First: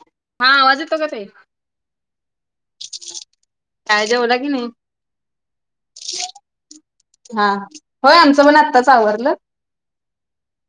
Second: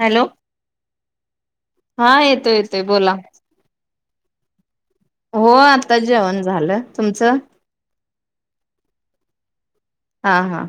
Hello हा आवाज येतो का ताई? हा येतो येतो. ते बोला काय जेवला की नाही? हो आता जेवण झालं. तुमचं हा होय आमचं मण आत्ताच आवरलं हा हा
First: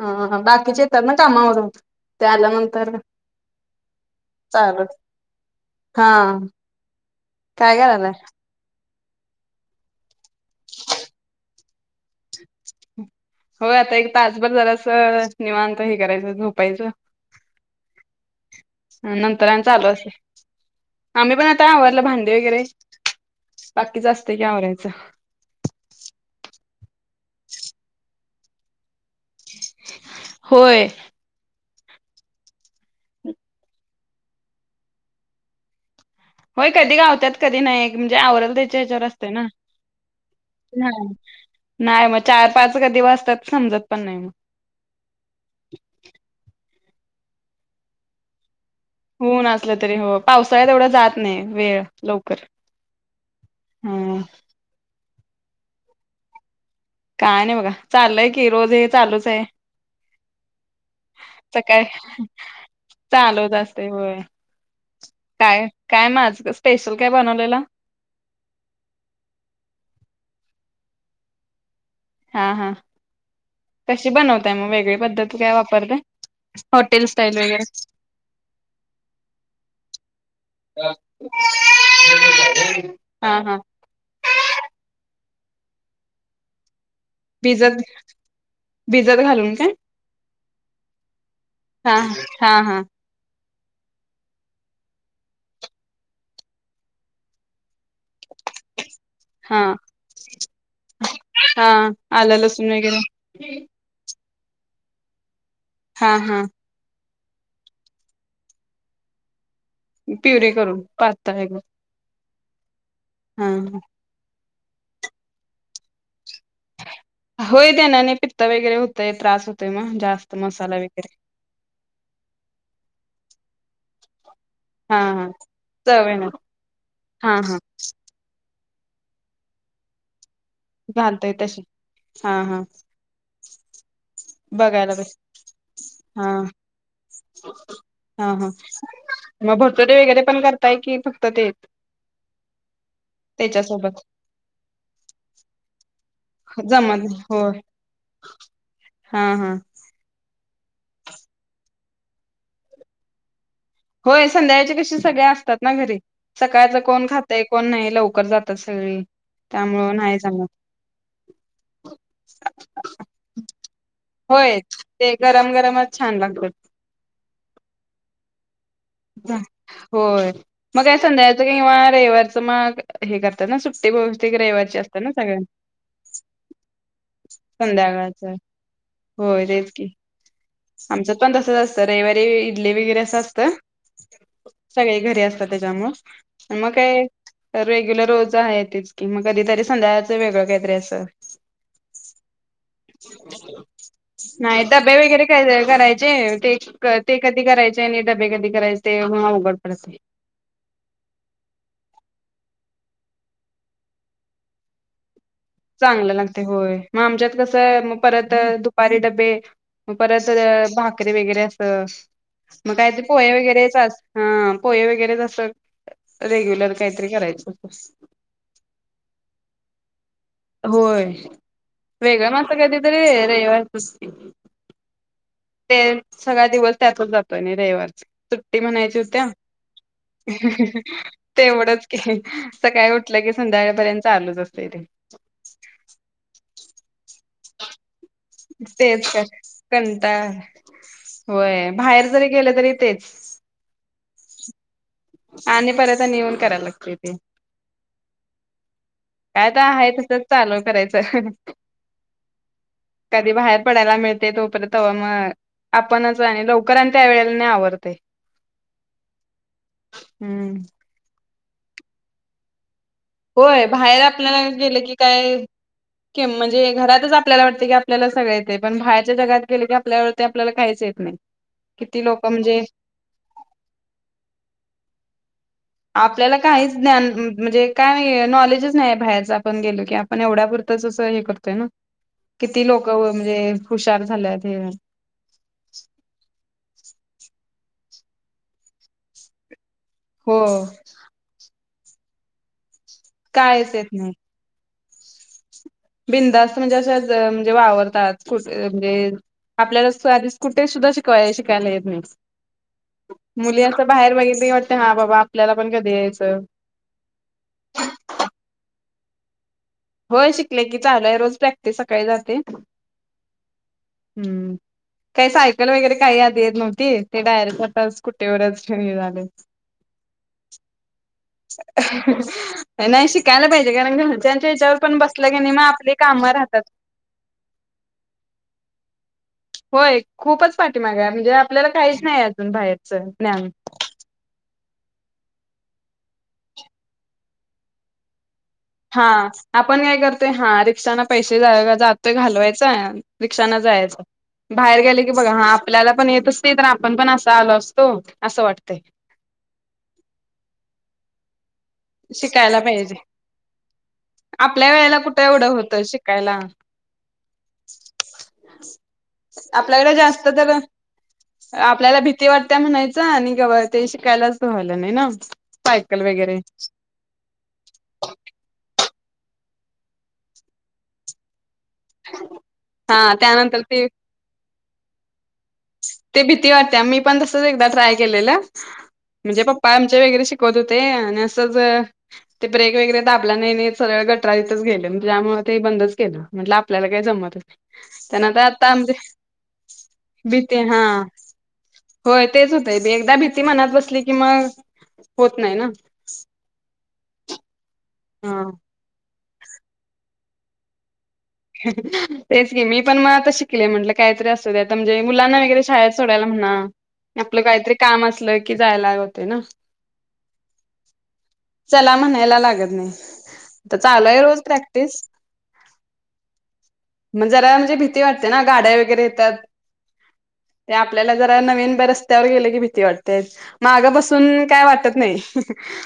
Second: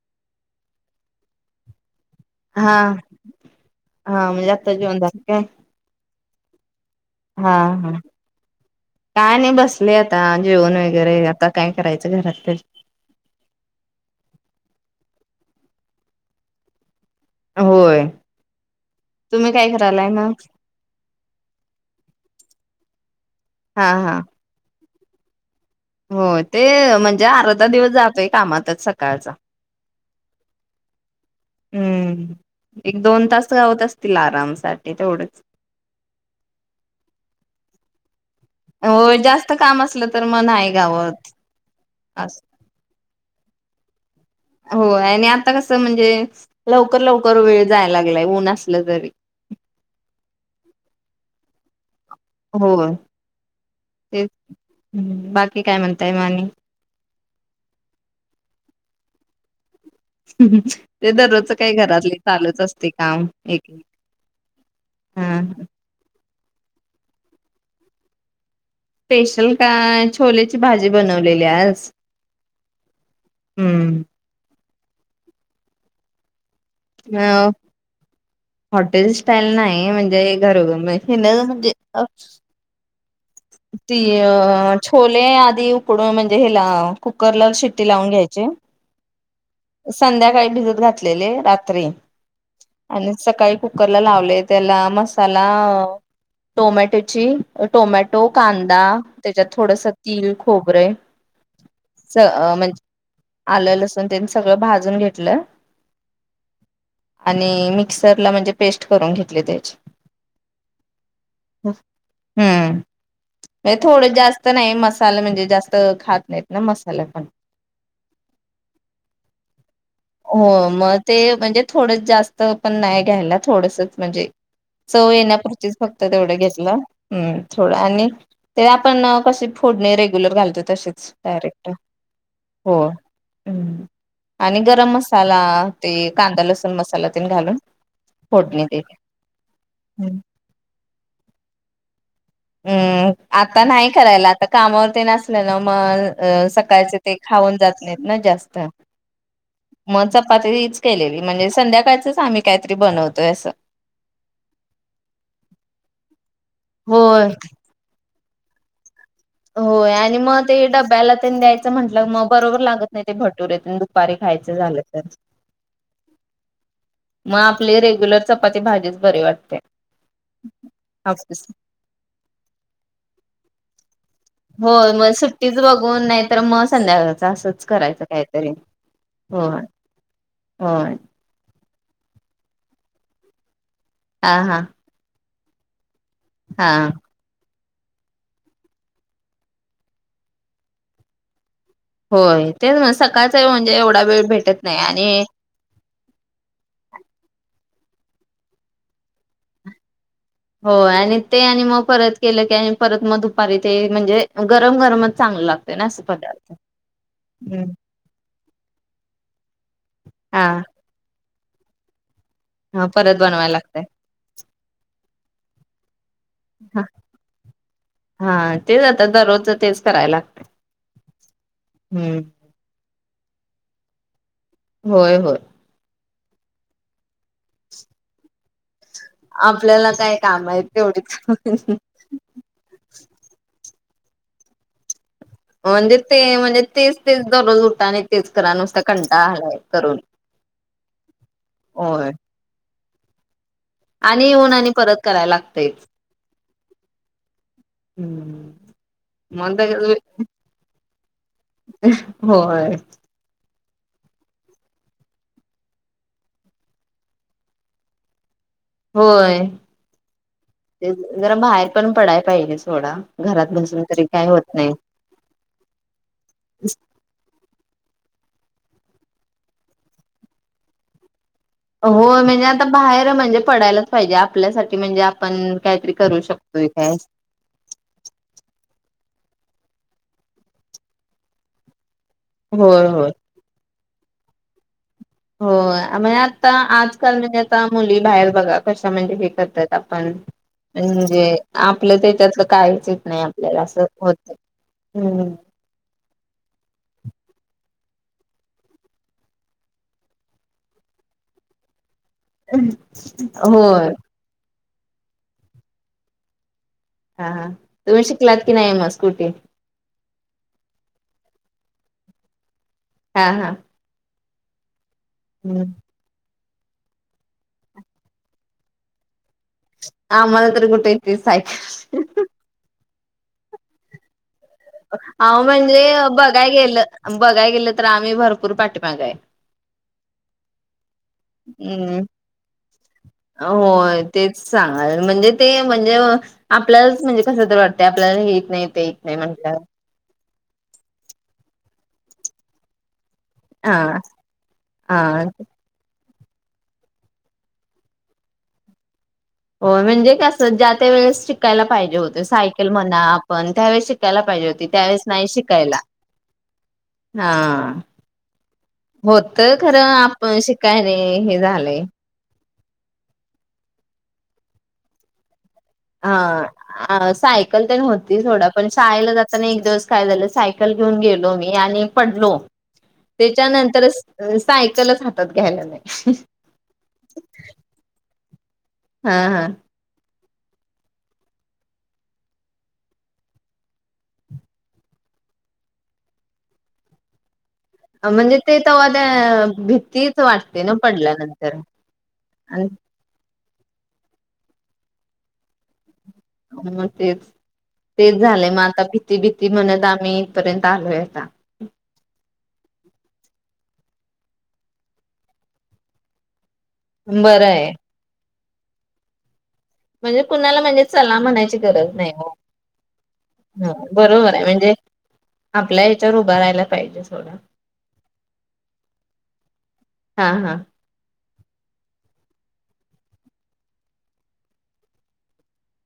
हा हा बाकीचेता ना कामावर होत हा हा म्हजे आता जऊन काय हम हा हा कायगरलाय काय नाही बसले आता त जे न वगैरे काय करायचं घरात तर हो आता एक तासभर झाला अस निवांत हे करायचं झोपायचं होय नंतर तुम्ही आणि काय चालू करायलाय असे मग आम्ही पण आता आवरलं भांडी वगैरे हा बाकीच हा असते की आवरायच [inaudible] हो ते म्हणजे अर्धा दिवस जातोय कामातच सका कायचा होय हम्म एक दोन तास गावत असतील आरामसाठी तेवढच होय कधी गावतात कधी नाही आ त्याच्या हच्यावर हो असते ना जास्त काम असलं तर मग नाही गावत नाही मग चार पाच कधी वासतात समजत पण नाही मग हो आणि आता कसं म्हणजे लवकर लवकर वेळ जायला लागलाय नच होऊन असलं तरी हो पावसाळ्यात एवढं जात नाही वेळ लवकर. हो हम्म तेच हम् बाकी काय म्हणताय मानी काय नाही बघा चालय की रोज हे चालूच आहे ते दररोज काही सकाळी घरातले चालूच असते काम चालूच एक असते होय हा काय काय माझ स्पेशल कॅब आणनवलेला स्पेशल काय छोलेची भाजी बनवलेली आस हा हा कशी बनवताय मग वेग वगळे पद्धत काय वापरते हॉटेल स्टाईल अ वगैरे हॉटेल स्टाईल नाही म्हणजे घरोघर ना म्हणजे हा हा ती अ छोले आी उकडून म्हणजे हे लाव कुकरला भिजत शिट्टी लावून घ्यायची भिजत घालून काय संध्याकाळी भिजत घातलेले रात्री हा हा हा आणि सकाळी कु लावले त्याला मसाला टोमॅटोची कांदा त्याच्यात हा थोडस तल खोबरे हा आलं लसूण म्हणज वगैरे आलं त्यां सगळं भाजून घेतलं हा हम् आणि मिक्सरला म्हणजे पेस्ट करून घेतली त्याची पिवरे करून पाातताय का हम्म हे थोडं जास्त नाही मसाला म्हणजे जास्त खात नाही मसाला पण होय त्यानाने पित्त वगैरे होतय त्रास होतोय मग जास्त हो मसाला मग वगैरे ते म्हणजे थोड जास्त पण नाही घ्यायला थोडस म्हणजे हा चव हा येण्यापुरचीच फक्त चव येणार तेवढं घेतला् हा हा थोड ते आपण कसे फोडणे रेग्युलर घालतो तशिच घालतय तशी डायरेक्ट हा हा हो हम् बघायला ब हा कांदा लसूण मसाला तेन घालून हा हा फोडणी दिली. मग भर्तडे वगैरे पण करताय कि फक्त ते हम्म आता नाही त्याच्यासोबत करायला आता कामावरती नसलं ना मग अ जमत सकाळचे ते नाही खाऊन होय जात नाहीत ना जास्त हा हा म तीच केलेली म्हणजे संध्याकाळच आम्ही काहीतरी बनवतोय असं होय संध्याच्या कशी सगळ्या असतात ना घरी सकाळच कोण होय. खातय कोण नाही लवकर कर जातात सगळी होय त्यामुळं नाही आणि मग जमत ते डब्याला तेन द्यायचं म्हंटलं मग बरोबर लागत नाही ते भटूरे दुपारी खायचं होय झालं तर ते गरम गरमच छान लागतात मग आपले रेग्युलर चपाती भाजीच बरी वाटते होय मग काय हापूस संध्याकायचं किंवा रविवारचं मग हे करतात ना सुट्टी ब हो मग सुट्टीच बघून नाहीतर मग संध्याकाळच असंच करायचं संध्याकाळचं काहीतरी. होय तेच की होय. आमच्यात पण तसंच अस तर रविवारी इडली वगैरे असं असतं. हा हा सगळे घरी असत तेचामुळं हा मग काय रेग्युलर रोज आहे तेच की मग कधीतरी संध्याकाळचं वेगळं काहीतरी असं होय तेच सकाळच म्हणजे एवढा वेळ भेटत नाही डबे आणि वगैरे करायचे ते ते कधी करायचे आणि डबे कधी करायचे ते मग अवघड पडतय. हो आणि ते आणि मग परत केलं की आणि परत मग दुपारी ते म्हणजे गरम गरम चांगलं लागते होय मग आमच्यात हम्म कसं मग परत दुपारी डबे परत हा भाकरीे वगैरे असते. त मग हा काहीतरी परत पोहे बनवायला वगैरेच लागतय अस हा पोहे वगैरेच असं रेग्युलर काहीतरी करायचं हा तेच आता दररोज तेच कराय लागत. होय वेगळं मस्ं कधी तरी रविवारचंच की होय होय ते सगळा दिवस त्यातच जातो. आणि रविवारच ते म्हणायचे आपल्याला काय काम आहेत तेवढीच तेवढच की सकाळी उठलं की संध्याळपर्यंत चालूच असते इथे म्हणजे ते म्हणजे तेच तेच दररोज उठा आणि तेच करा नुसता तेच काय कंटाळा आलाय करून. कंटाळ बाहेर होय जरी गेलं तरी तेच. आणि येऊन आणि परत करायला आणि लागतयच परत आणि येऊन करायला लागते ते हम्म काय तर मग आहे तसच चालू करायचं. होय कधी बाहेर पडायला मिळते तोपर्यंत तवा मग आपणच आणि लवकर आणि त्या वेळेला आणि आवरते. होय -तेज जरा बाहेर पण पडाय पाहिजेच होय बाहेर आपल्याला गेल की काय कीम म्हणजे घरातच आपल्याला वाटत की आपल्याला सगळ येत ते पण बाहेरच्या जगात गेल की आपल्या वाटतय आपल्याला काहीच येत नाही किती हो लोक म्हणजे आता बाहेर म्हणजे पडायलाच पाहिजे आपल्यासाठी म्हणजे आपण काहीतरी करू आपल्याला शकतोय काहीच काय ज्ञान म्ह म्हणजे काय नॉलेजच नाही बाहेरच ज आपण गेलो की आपण एवढ्यापुरतच असं हे करतोय ना किती होय लोक होय व मजे हुशार झाल्यात हे होय अमी आत्ता आजकाल म्हणजे आता मुली बाहेर बघा कशा म्हणजे हे करतायत त आपण हो म्हंजे आपलं ते त्यातलं कायचं येत नाही आपल्याला कायच येत असं नाही होत. हम्म बिंदास्त म्हणजे अशाच म्हणजे वावरतात कुट म्हणजे आपल्यालाच आधी कुठे सुद्धा शिकवाय शिकायला येत नाही. होय. ते हा बाबा आपल्याला पण कधी यायचं, हा हा तुम्ही शिकलात कि नाही मग स्कूटी? होय शिकले की चालय रोज प्रॅक्टिस सकाळी जाते. हा हा हम्म काही सायकल वगैरे काही यात येत नव्हती ते डायरेक्ट आताच स्कुटीवरच ठेव ही झाले. आम्हाला तर कुठे येते सायकल [unintelligible] नाही नाही शिकायला पाहिजे कारण की घरच्यांच्या ह्याच्यावर पण बसलं अव नाही मग म्हणजे आपली कामं बघाय राहतात. गेलं बघाय गेलं तर आम्ही भरपूर पाठीमाग हाय. होय खूपच पाठ पाठीमागय म्हणजे, आपल्याला हम्म काहीच नाही अजून बाहेरच ज्ञान होय तेच सांगाल म्हणजे ते म्हणजे, आपल्यालाच म्हणजे, कस तर वाटत आपल्याला हे नाही ते येत हा नाही म्हटलं आपण काय करतो. ते हा रिक्षांना पैशे जा जातय घालवायचं रिक्षान हा जायचं बाहेर गेलं की बघा हा आपल्याला पण येत. तस नाही तर आपण पण असा आलो असतो असं वाटतंय. हो म्हणजे कस ज्या त्या वेळेस शिक - शिकायला पाहिजे होते, शिकायला सायकल पाहिजे म्हणा आपण त्यावेेळेस शिकायला पाहिजे होती आपल्या वेळेला त्यावेेळेस कुठे नाही. एवढं शिकायला होतं शिकायला ह होत खरं आपल्याकडे जास्त आपण तर शिकायने हे झालेय. त्या म्हणायच आणि गबा ते शिकायलाच व्हाला नाही ना! सायकल वगैरे अ सायकल तर नव्हती थोडा पण शाळेला जाताना एक दिवस काय झालं सायकल घेऊन गेलो मी आणि पडलो हा त्यानंतर ते त्याच्यानंतर सायकल ते भीती वाटते मी पण तसच एक ट्राय केलेलं, हा म्हणजे हा पप्पा आम वगैरे शिक शिकत होते आणि असंच ते ब्रेक वगैरे तर आपल्या न सगळ गटरा इथच गेले, त्यामुळे ते बंदच केलं म्हट आपल्याला काय जमत म्हणजे, ते तर वा त्या भीती भीती हा होय तेच आणि होतय ते एकदा मा मनात बसली कि म होत नाही ना! नमस्ते तेच हा झालंय मग आता प ती भीती म्हणत आम्ही इथपर्यंत आलोयता तेच गे मी पण म त ले म्हटलं काहीतरी असतं त्या म्हणजे मुलांना वगैरे शाळेत सोडायला म्हणा आपलं बरं आहे काहीतरी काम असलं जायला लाग होते ना म्हणजे कुणाला म्हणजे चला म्हणायची गरज चला नाही म्हणायला लागत नाही तर चालू बरोबर रोज आहे म्हणजे प्रॅक्टिस आपल्या हच्यावर मग जरा म्हणजे भीती वाटते ना गाड्या वगैरे येतात हा हा ते आपल्याला जरा नवीन रस्त्यावर गेले की भ वाटते मागं बसून काय वाटत नाही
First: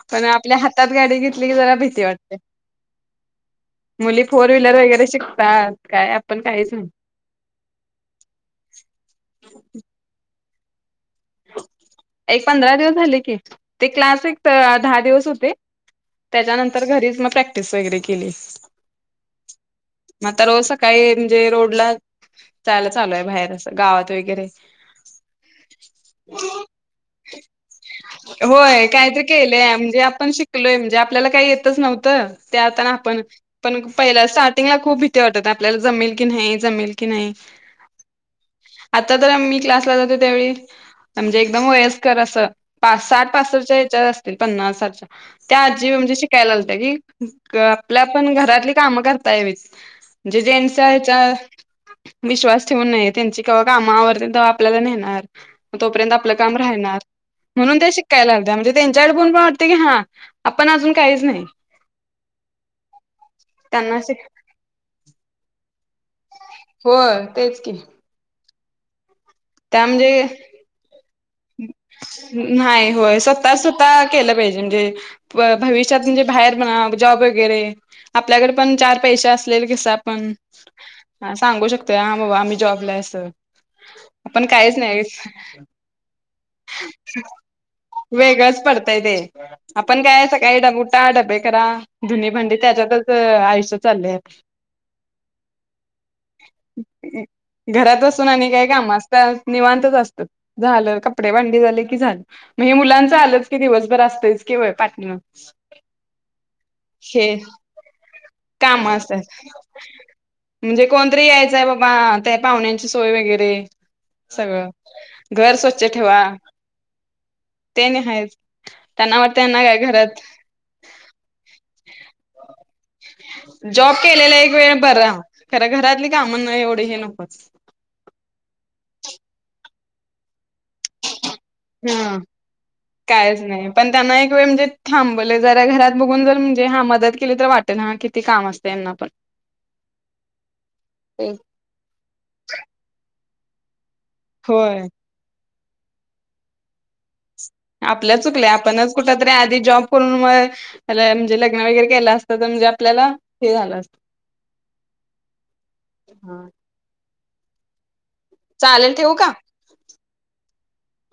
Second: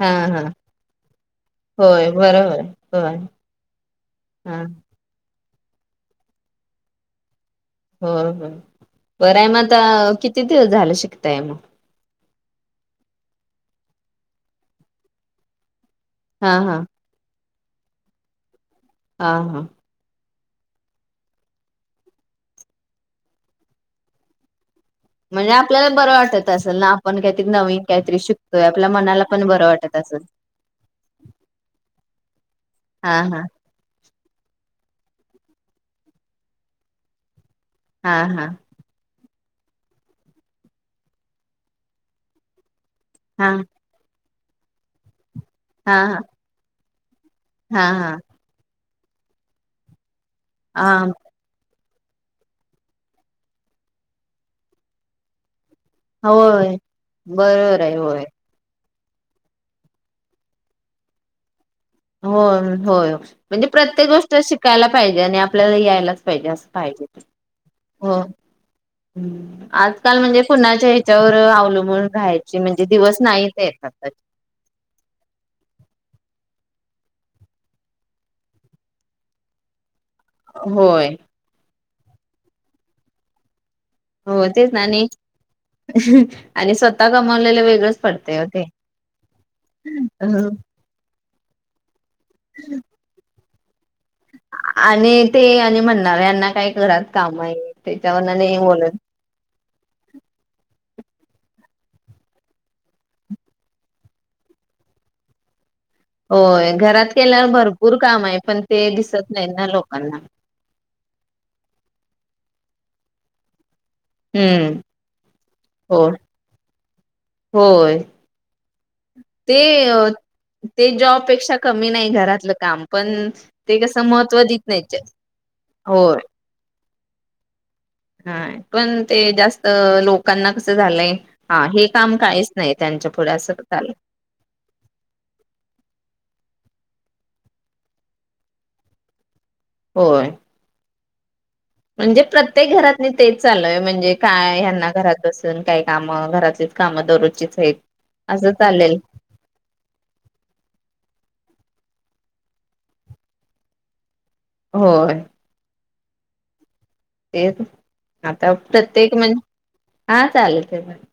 हा पण हा आपल्या हातात गाडी घेतली क ज भीती होय वाटते बरोबर होय मुली फोर हा वलर वगरे काय आपण काय सांग हो हो बर आहे म आता किती तिती झालं शिक एक पंधरा दिवस झाले की ते क्लास एक दहा दिवस होते हा हा त्याच्यानंतर घरीच मग प्रॅ वगैरे केली हा हा मग आता रोज सकाळी म्हणजे रोडला जायला चालू आहे बाहेर अस गावात वगैरे म्हणजे आपल्याला बरं वाटत असेल ना आपण काहीतरी नवीन काहीतरी शिकतोय होय आपल्या काहीतरी मनाला पण बरं केलंय वाटत म्हणजे असेल आपण शिकलोय म्हणजे आपल्याला काही येतच नव्हतं ते आता ना हा आपण हा पण पहिल्या स्टार्टिंगला खूप भीती वाटत आपल्याला जमेल की नाही जमेल की नाही हा हा आता तर मी क्लासला जाते त्यावेळी म्हणजे एकदम वयस्कर असं पा साठ हा पासष्ट च्या हेच्यात ते पन्नास साठ च्या त्या आजी हा म्हणजे हा शिकायला आलत्या की हा आपल्या हा पण घरातली काम करता यावीत म्हणजे जेंट्स च्या हा हेच्या विश्वास ठेवू नये त्यांची कवा काम आवरतील तवा आपल्याला नेणार तोपर्यंत आपलं काम होय राहणार म्हणून बरोबर ते आहे होय शिकायला जा म्हणजे त्यांच्याकडे पण पा वाटतंय की हां आपण अजून काहीच नाही होय होय म्हणजे त्यांना प्रत्येक शिक गोष्ट शिकायला पाहिजे आणि आप पल्याला यायलाच [unintelligible] पाहिजे होय तेच की होय आजकाल म्हणजे कुणाच्या हे नाही होय नाहीच स्वतः स्वतः येतात केलं पाहिजे म्हणजे भ भविष्यात म्हणजे बाहेर म्हणा जॉब वगैरे आपल्याकडे पण चार पैसे असलेले कस पण होय सांगू शकतो तोय हां बाबा आम्ही जॉबला हाय असं पण हो तेच काहीच ना नाही आणि आणि स्वतः कमावलेलं वेगळंच पडतंय ओ वेगळंच ते. पडतय ते आपण काय सकाळी डब उठा डबे करा धुनी भांडी त्याच्यातच आयुष्य चाललेय आणि ते आणि म्हणणार यांना काय घरात काम आहेत घरात असून त्याच्यावरन आणि हे काय काम बोलत असतात निवांतच असतात झालं कपडे भांडी झालं की झालं म हे मुलांच आलंच की दिवसभर असतयच की बाई पाटण होय घरात हे केल्यावर भरपूर काम आहे पण काम ते दिसत असतात नाही ना लोकांना. म्हणजे कोणतरी यायचंय बाबा ते पा वण्यांची सोय वगैरे सगळं हम्म घर स्वच्छ होय ठेवा ते होय नाही आहेच त्यांना वाटत ते त्यांना काय घरात ते जॉब पेक्षा कमी नाही घरातलं काम पण ते जॉब कसं केलेला महत्त्व एक देत वेळ नाहीत बरा खर घरातली काम नाही हो वढ हे नकोच हा पण ते जास्त लोकांना कस हा नाही त्यांच्या पुढे कायच असं नाही पण झालंय त्यांना एक वेळ म्हणजे थांबले जरा घरात बघून जर हा मदत केली तर वाटेल ह किती काम असत यांना पण होय ते म्हणजे प्रत्येक घरात [inaudible] तेच चाललोय म्हणजे काय होय ह्यांना घरात बस काही काम घरातलीच काम दरोजची आपल चुकल आपणच कुठ तरी आधी जॉब करून म म्हणजे लग्न वगैरे केलं असत तर म्हणजे आपल्याला हे झालं असत होय हा ते एक आता प्रत्येक ठेवू का? म्हण हा चालेल ते पण.